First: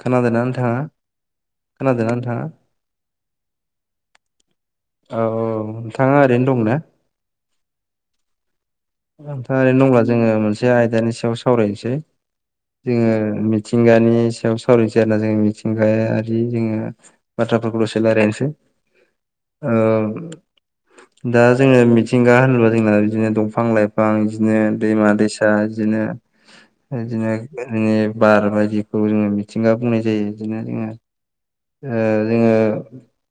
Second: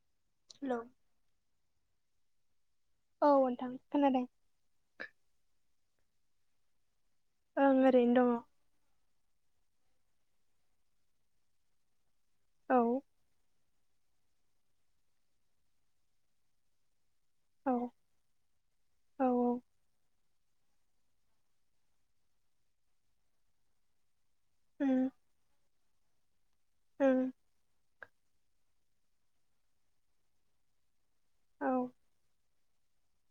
खोनादोंना हेलौ नोंथाङा? खोनादोंना नोंथाङा? औ ओनथां खोनादों। औ औ नोंथाङा ओरैनो दं ना? ओं ओरैनो दङ। ओनथांआ ओरैनो दंब्ला जोङो मोनसे आयदानि सायाव सावरायनोसै दङ औ जोङो मि मिथिंगानि सायाव सावरायसै आरोना जों मिथिंगायारि जोङो बाथ्राफोरफोरखौल'सेल आरनोसै औ आ दा जोङो मिथिंगा होनोबा जोंना बिदिनो दंफां लाइफां बिदिनो उम दैमा दैसा दा इदिनो उम इदिनो गोद बार बायदिखौ जोङो मिथिंगा बुंनाय जायो इदिनो जोङो औ ओ जोङो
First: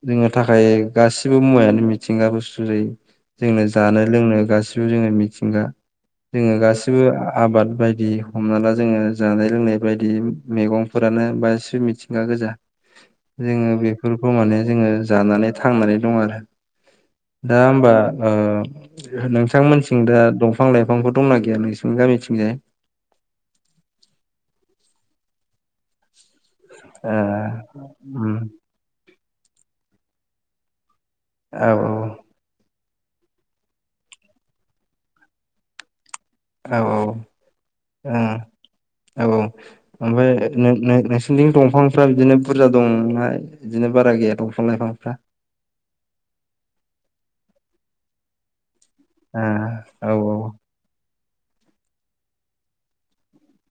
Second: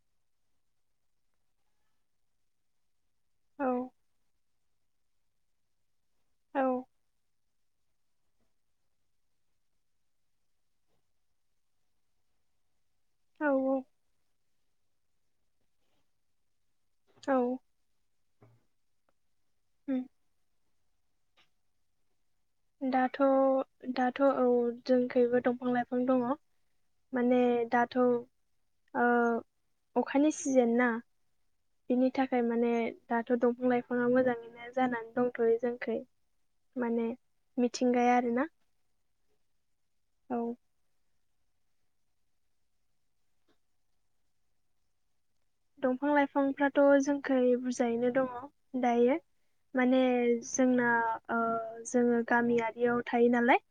जोंनो थाखाय गासिबो मुवायानो मिथिंगाखौ सुफुं जायो। औ जोंनो जानो लोंनो गासिबो जोङो मिथिंगा जोङो औ गासिबो आ आबाद बायदि हमना ला जोङो जानाय लोंनाय बायदि मैगंफोरानो बांसिन मिथिंगा गोजा। औ जोङो बेफोरखौ माने जोङो जानानै थांनानै दं आरो औ दा होमबा ओ उम नोंथांमोनथिं दा दंफां लाइफांफोर दंना गैया नोंसिनि गामिथिंजाय? दाथ'-दाथ' औ जोंखैबो दंफां लाइफां दङ'। ओ माने दाथ' उम ओ अखानि सिजेन ना? औ। बिनि थाखाय माने दाथ' दंफां लाइफाङा मोजाङैनो जानानै दंथ'यो जोंखै। औ माने औ मिथिंगाया ओं आरो ना। औ औ ओमफ्राय नो नो नोंसि निथिं दंफांफ्रा बिदिनो बुरजा दंना बिदिनो बारा गैया दंफां लाइफांफ्रा? दंफां लाइफांफ्राथ' जोंखै बुरजायैनो दङ' दायो। आ माने औ जोंना ओ जोङो गामियारियाव थायो नालाय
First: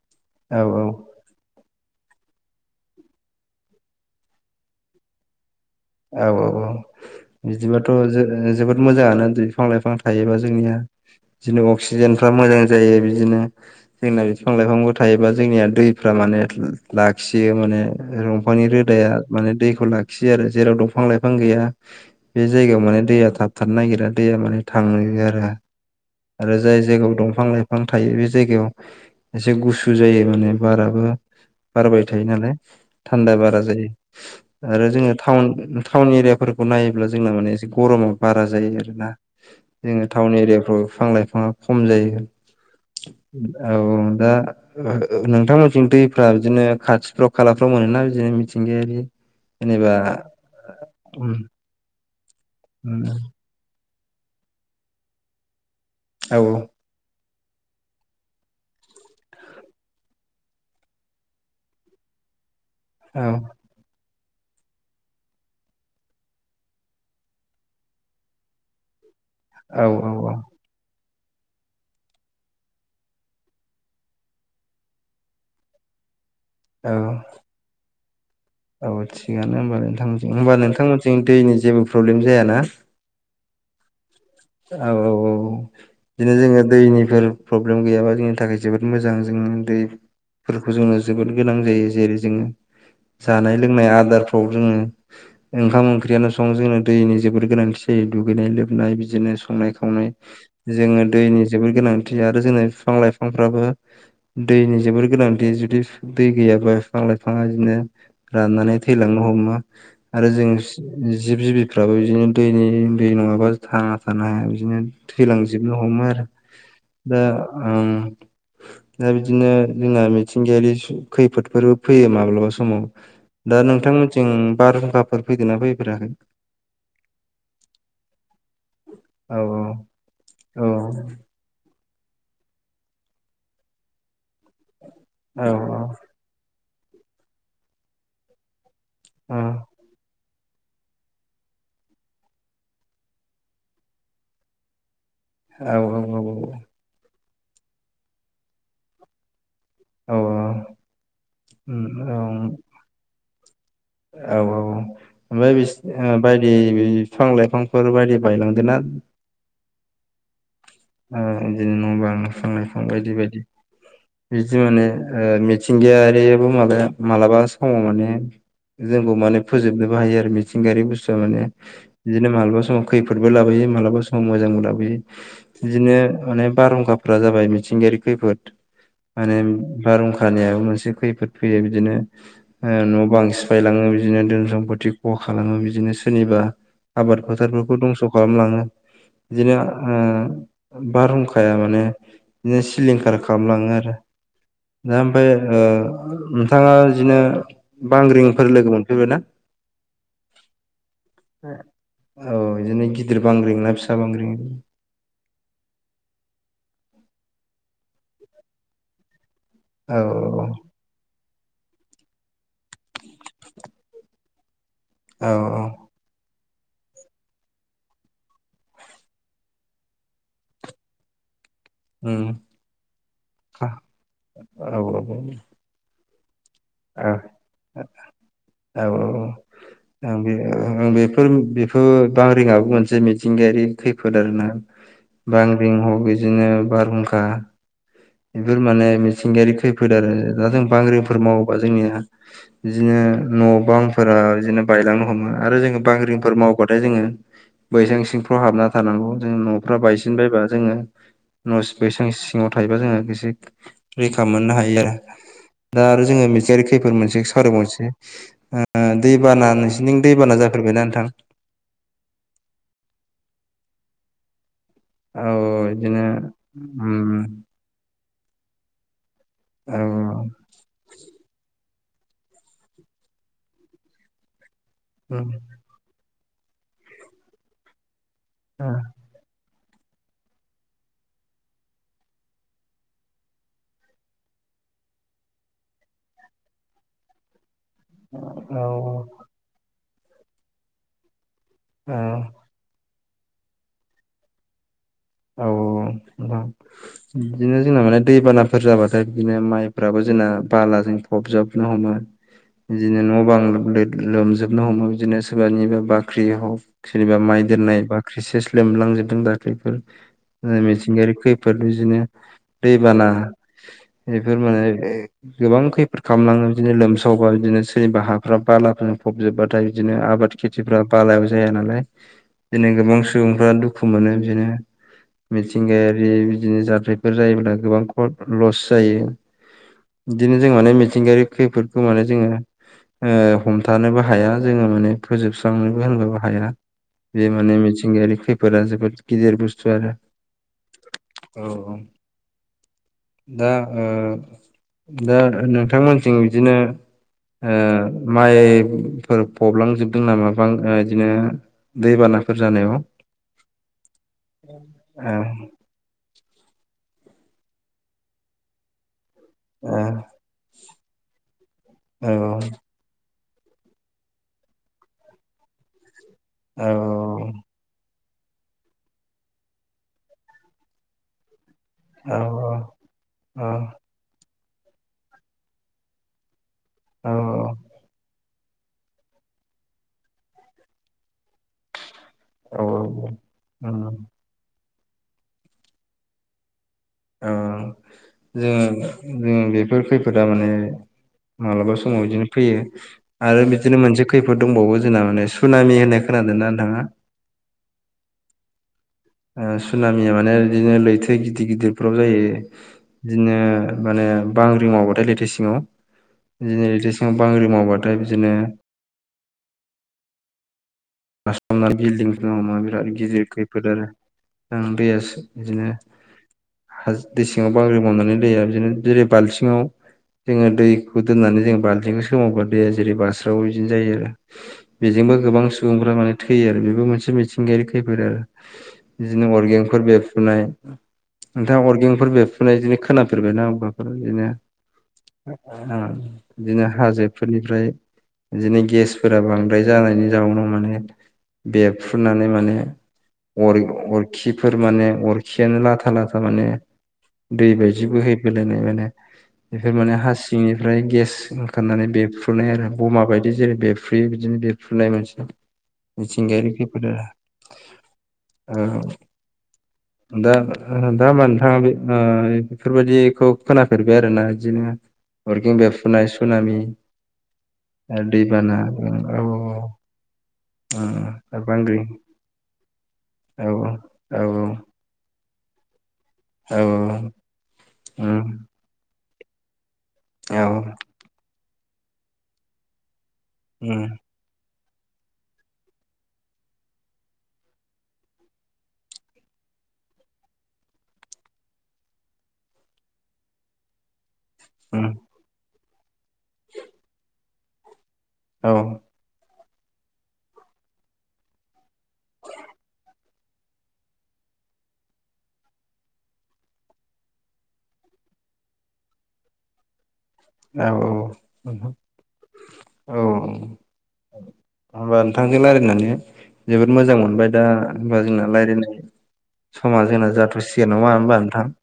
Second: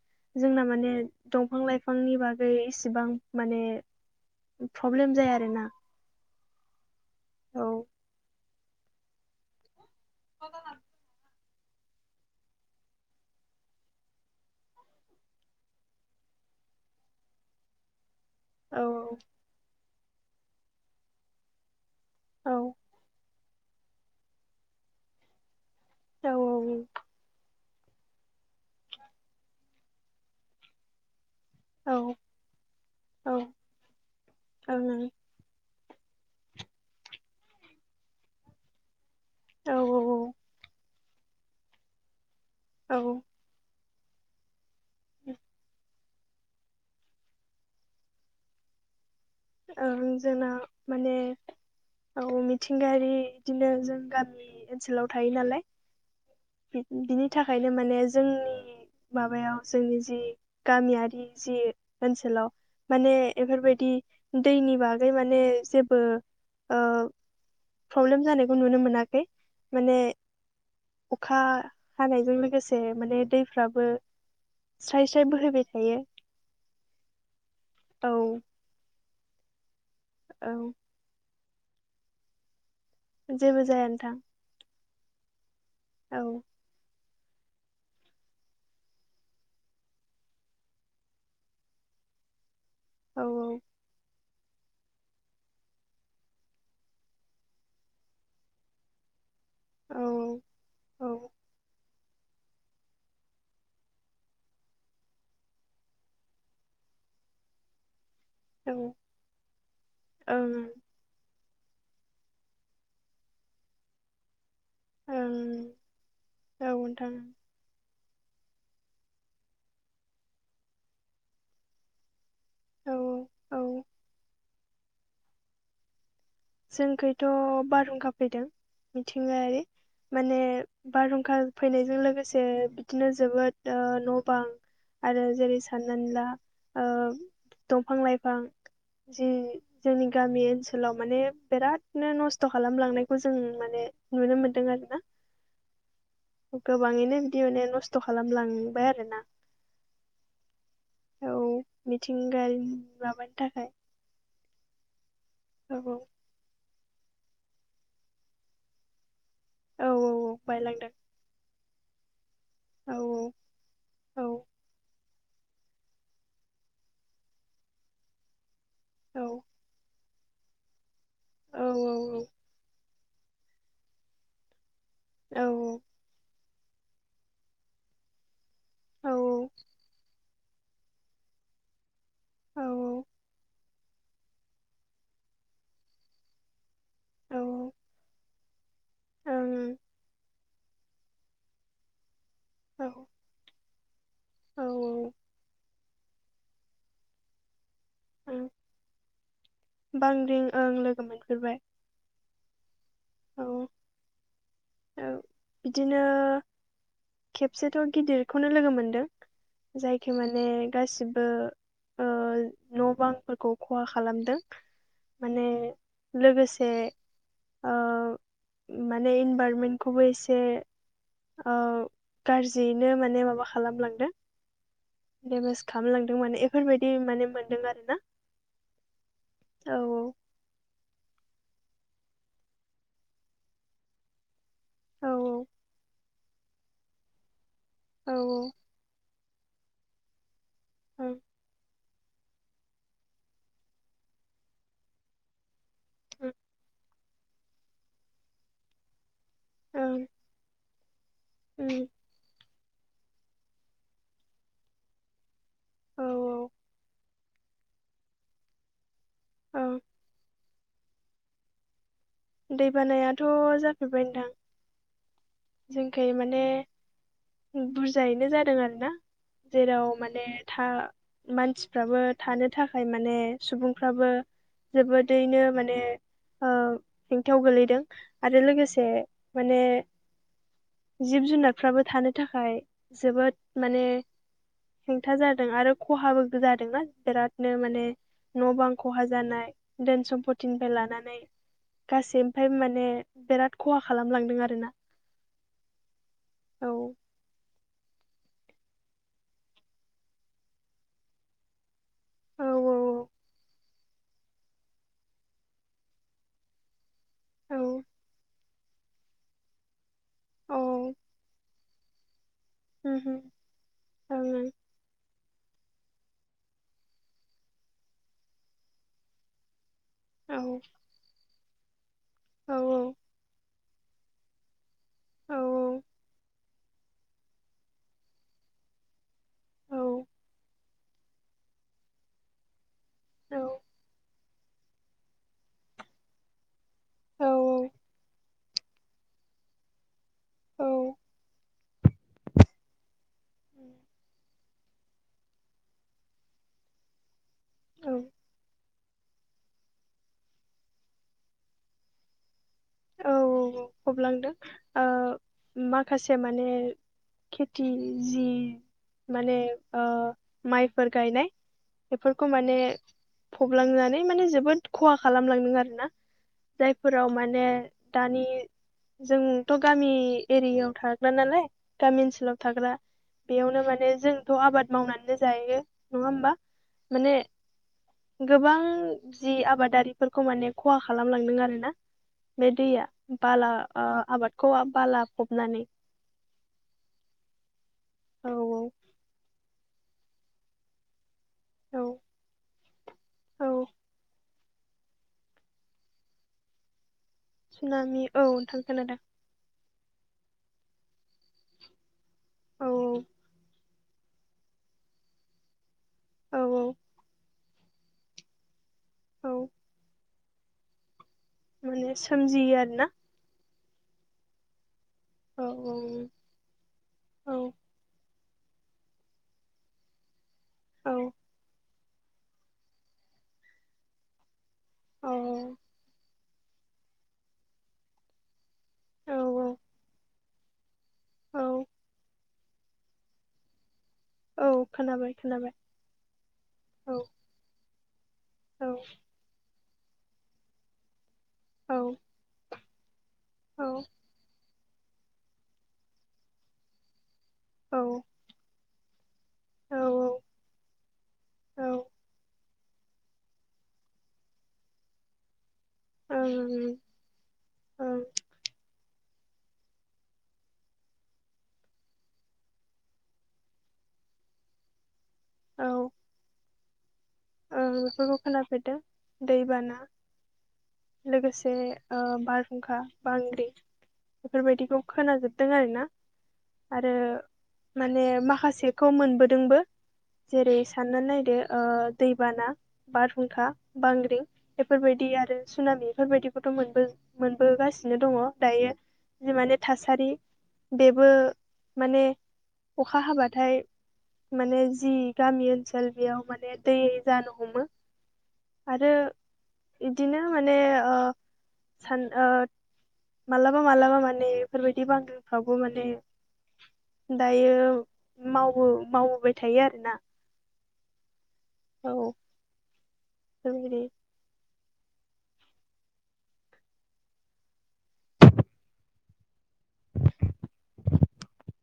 औ जोंना माने दंफां लाइफांनि बागै इसेबां माने प्रब्लेम जाया आरोना। औ। औ औ औ बिदिबाथ' जो-जोबोद मोजाङानो होनजायो बिफां लाइफां थायोबा जोंनिया। दिनो अक्सिजेनफ्रा मोजां जायो बिदिनो। जोंना बिफां लाइफांबो थायोबा जोंनिया दैफ्रा माने लाखियो माने रु फांनि औ रोदाया माने दैखौ लाखियो आरो जेराव दंफां लाइफां गैया। बे औ जायगायाव माने दैया थाबथानो नागिरा दैया माने थाङो आरो। औ आरो जाय जायगायाव दंफां लाइफां थायो बे जायगायाव एसे गुसु जायो माने बाराबो बारबाय औ थायो नालाय औ थान्दा ओं बारा जायो औ आरो जोङो टाउन टाउन एरियाफोरखौ नायोब्ला जोंना माने एसे गरमा बारा जायो आरोना। औ जोङो टाउन एरियाफ्राव बिफां लाइफाङा खम जायो। औ औ औ दा ओ ओ नोंथांमोनथिं दै फ्रा बिदिनो खाथिफ्राव खालाफ्राव मोनोना बिदिनो मिथिंगायारि। ओ जेनेबा जोंना माने उम औ उम मिथिंगायारि बिदिनो जों गामि ओनसोलाव थायो नालाय। औ औ। बिनि थाखायनो माने जोंनि माबायाव जोंनि जि गामियारि जि ओनसोलाव। माने औ इफोरबायदि दैनि बागै माने जेबो ओ प्रब्लेम जानायखौ नुनो मोनाखै औ माने औ औ अखा हानायजों लोगोसे माने दैफ्राबो स्राय स्राय बोहैबाय थायो। औ। औ। औ थिगानो होमबा नोंथांमोनथिं। होमबा औ नोंथांमोनथिं दैनि जेबो प्रब्लेम जायाना? जेबो जाया नोंथां। औ औ औ। औ बिदिनो जोङो दैनिफोर प्रब्लेम गैयाबा जोंनि थाखाय जोबोद मोजां। जों दै फोरखौ जोंङो जोबोद गोनां जायो। जेरै जोङो औ जानाय लोंनाय आदारफ्राव जोङो ओंखाम ओंख्रियानो सं जोंनो दैनि जोबोर गोनांथि जायो दुगैनाय लोबनाय बिदिनो, संनाय खावनाय औ जोङो औ दैनि जोबोद गोनांथि। आरो जोंनि बिफां लाइफांफ्राबो दैनि जोबोर गोनांथि। जुदि दै गैयाबा बिफां लाइफाङा इदिनो राननानै थैलांनो हमो आरो जों ओं सि जिब जिबिफ्राबो बिदिनो दैनि दै नङाबा थांना थानो हाया बिदिनो। ओं थैलांजोबनो हमो आरो। औ नोंथां दा ओं दा बिदिनो जोंना मिथिंगायारि खैफोदफोरबो फैयो माब्लाबा समाव औ दा औ नोंथांमोनथिं बारहुंखाफोर फैदों ना फैफेराखै? जोंखैथ' बारहुंखा फैदों औ मिथिंगायारि माने औ बारहुंखा फैनायजों लोगोसे बिदिनो जोबोद न' बां आरो औ जेरै साननानै ला दंफां लाइफां जि औ जोंनि गामि ओनसोलाव माने बिरादनो नस्थ' खालामलांनायखौ जों माने नुनो मोनदों आरो ना। औ औ औ औ। गोबाङैनो बिदि माने नस्थ' खालामलांबाय आरो ना। औ औ औ उम औ मिथिंगानि माबानि थाखाय। औ औ ओमफ्राय बिस औ बायदि बिफां लाइफांफोर बायदि बायलांदों ना? औ औ औ बायलांदों। उम बिदिनो न' बां बिफां लाइफां औ बायदि बायदि औ बिदि माने मिथिंगायारियाबो माबा मालाबा समाव माने जोंबो औ माने फोजोबनोबो हायो आरो मिथिंगायारि बुस्थुआ माने औ बिदिनो मालाबा समाव। खैफोदबो लाबोयो मालाबा समाव मोजांबो लाबोयो औ बिदिनो माने बारहुंखा फ्रा जाबाय मिथिंगायारि खैफोद माने बारहुंखा निआबो मोनसे खैफोद फैयो बिदिनो औ न' बां सिफाय बायलाङो बिदिनो धोन सम्फित खहा खालामो बिदिनो सोरनिबा आबाद ओं फोथारफोरखौ दंस' खालामलाङो बिदिनो ओ बारहुंखाया माने बिदिनो औ सिलिंखार खालामलाङो आरो। औ दा ओमफ्राय ओ नोंथाङा बिदिनो बांग्रिंफोर ओं लोगो मोनफेरबायना? बांग्रिं ओं लोगो मोनफेरबाय औ बिदिनो गिदिर औ बांग्रिं ना फिसा बांग्रिं? बिदिनो खेबसेथ' गिदिरखौनो लोगो मोनदों। औ जायखो माने गासिबो ओ न' बांफोरखौ खहा खालामदों। औ माने औ लोगोसे ओ माने इनभार मेन्टखौबो एसे उम गाज्रियैनो माने माबा हा, खालामलांदों। औ औ देमेस खालामलांदों माने बेफोरबायदि माने औ मोनदों आरो ना औ औ। ओम बेफोर बेफोर बांग्रिंआबो मोनसे मिथिंगायारि खैफोद आरो ना। औ बांग्रिं हबिदिनो बारहुंखा औ बेफोर माने मिथिंगायारि खैफोद आरो दा जों ओं बांग्रिंफोर मावो जोंनि बिदिनो न' बांफोरा बिदिनो बायलांनो हमो आरो जों ओं बांग्रिंफोर मावबाथाय जोङो बैसां सिंफ्राव हाबनानै थारनांगौ जों न'फ्रा ओं बायसिन बायबा जोङो न' उम बैसां न'आव थायोबा जोङो एसे रैखा मोननो हायो आरो दा आरो औ जोङो मिथिंगायारि खैफोद मोनसे सावरायबावनोसै ओ दैबाना औ नोंसिनिथिं दैबाना जाफेरबायना नोंथां? दै बानायाथ' जाफेरबाय नोंथां। औ बिदिनो जोंखोय माने उम बुरजायैनो जादों आरोना औ जेराव माने था मानसिफ्राबो थानो थाखाय माने सुबुंफ्राबो जोबोदैनो माने ओ हेंथाव गोलैदों आरो लोगोसे माने जिब जुनारफ्राबो थानो थाखाय जोबोद माने हेंथा जादों आरो खहाबो जादोंना बिरादनो माने। न' बां खहा औ जानाय धोन सम्फतिनिफ्राय लानानै। गासै औ ओमफ्राय माने बिराद खहा खालामलांदों आरोना। औ औ बिदिनो जोंना माने दैबानाफोर जाबाथाय बिदिनो माइफ्राबो जोंना बालाजों फबजबनो हमो। औ बिदिनो न' बां लोमजोबनो हमो बिदिनो सोरबानिबा बाख्रि हक सोरनिबा माइ औ दोन्नाय बाख्रिसेस लोमलांजोबदों दाख्लैफोर औ मिथिंगायारि खैफो बेफोर बिदिनो दैबाना ओम बेफोर ओम माने गोबां खैफोद खालामलाङो बिदिनो लोमसावबा बिदिनो सोरनिबा हाफ बालाफोरजों फबजोबबा नाथाय बिदिनो आबाद ओं खेथिफ्रा बालायाबो जाया नालाय औ बिदिनो गोबां सुबुंफ्रा दुखु खु मोनो बिदिनो। औ मिथिंगायारि बिदिनो जाथायफोर जायोब्ला गोबां लस जायो। औ बिदिनो जों माने मिथिंगायारि खैफोदखौ माने जोङो ओ हमथानोबो हाया जोङो माने फोजोबस्रांनोबो होनबाबो हाया। बे माने मिथिंगायारि खैफोा जोफोर गिदिर बुस्थु आरो। औ [inaudible] औ [inaudible] दा ओ दा नोंथांमोनजों बिदिनो ओ औ माइ फोर फबलांजोबदों नामा बां ओ इदिनो दैबानाफोर जानायाव? औ औ फबलांदों ओ माखासे माने खेथि जि माने ओ माइफोर गायनाय बेफोरखौ ओ माने फबलांनानै माने जोबोद खहा खालामलांदों आरोना। औ जायफोराव माने दानि जोंथ' गामि एरियायाव थाग्रा नालाय गामि औ ओनसोलाव थाग्रा। औ बेयावनो माने जों थ' आबाद मावनानैनो जायो नङा होमबा। औ माने गोबां जि आबादारिफोरखौ माने खहा खालामलांदों आरोना। बे औ दैया बाला ओ उम आबादखौ बाला फबनानै। ओ औ जोङो जों बेफोर खैफोदा माने ओ मालाबा औ समाव बिदिनो फैयो आरो औ बिदिनो मोनसे खैफोद फोर दंबावो जोंना मान सुनामि होननाय खोनादों ना नोंथाङा? सुनामि औ नोंथां खोनादों। ओ सुनामिया माने बिदिनो लैथो गिदिर गिदिर बेफोराव जायो। औ बिदिनो माने बांग्रिं मावबाथाय लैथो सिङाव। औ बिदिनो औ लैथो सिङाव बांग्रि मावबाथाय बिदिनो औ। पास्टावना माने बिल्डिं मा सोमजियो आरोना बिराद गिदिर खैफोद आरो आ दैया औ बिदिनो ह दै औ सिंआव बांग्रि मावनानै दैया बिदिनो जेरै बालथिङाव जोङो औ दैखौ दोननानै जोङ बाल्थिंखौ सोमावोबा दैया जेरै बारस्रावो बिदिनो जायो आरो। औ बेजोंबो गोबां सुबुंफ्रा माने थैयो आरो। बेबो मोनसे मिथिंगायारि खैफोद आरो। औ बिदिनो औ अर्गेंफोर बेरफुनाय औ नोंथाङा अर्गेंफोर बेरफुनाय बिदिनो खोनाफेरबाय ना होमबा? बिदिनो औ खोनाबाय [inaudible] खोनाबाय ओ बिदिनो औ हाजोफोरनिफ्राय बिदिनो औ गेसफोरा बांद्राय जानायनि जाउनाव माने औ बेरफ्रुनानै माने अर औ अरखि फोर माने अरखियानो लाथा लाथा माने दै औ बायदि बोहैबोलायनाय माने बेफोर माने औ हासिंनिफ्राय गेस औ ओंखारनानै बेफ्रुनाय आरो। बमा बायदि जेरै बेफ्रुयो बिदिनो बेु फुनाय मोनसे। औ मिथिंगायारि ओं खैफोदा ओं [inaudible] औ [inaudible] दा ओ दा होमबा नोंथाङा बे ओ बेफोरबायदिखौ खोनाफेरबाय आरोना बिदिनो। अरगें बे औ फुनाय सुनामि ओं [inaudible] ओ बेफोरखौ दैबाना खोनाफेरदों औ। दैबाना औ लोगोसे बांग्रि ओ बारहुंखा, बांग्रि औ औ औ बेफोरबायदिखौ खोनाजोबदों आरोना आरो माने माखासे खौ मोनबोदोंबो औ जेरै साननानै नायदो ओ दैबाना बारहुंखा बांग्रिं बेफोरबायदि आरो सनाामि बेफोरबायदिखौथ' मोनबो मोनबोगासिनो दङ। दायो जि माने थासारि बेबो माने अखा हाबाथाय माने जि गामि ओनसोल बेयाव माने दै जानो हमो। औ औ आरो इदिनो माने ओ सान ओ मालाबा मालाबा माने बेफोरबायदि बांग्रिंफ्रावबो माने दायो मावबो मावबोबाय थायो आरोना। औ औ [inaudible] औ। बेफोरबायदि होमबा नोंथांजों रायलायनानै जोबोद मोजां मोनबाय दा होनबा जोंना रायलायनाय समा जोंना जाथ'सिगो नङा होनोमबा नोंथां?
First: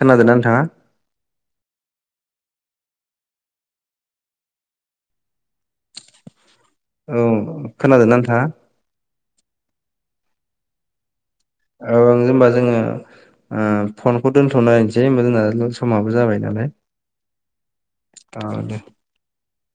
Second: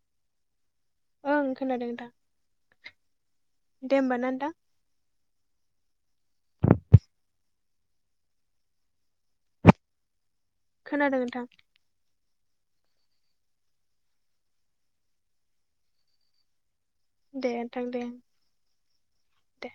खोनादोंना नोंथाङा? ओं खोनादों नोंथां। दे होमबा ना नोंथां औ खोनादोंना नोंथा? खोनादों नोंथां ओ जेनबा जोङो फनखौ दोन्थ'लायनोसै होनबा जोंना समाबो जाबाय नालाय। दे नोंथां दे औ दो दे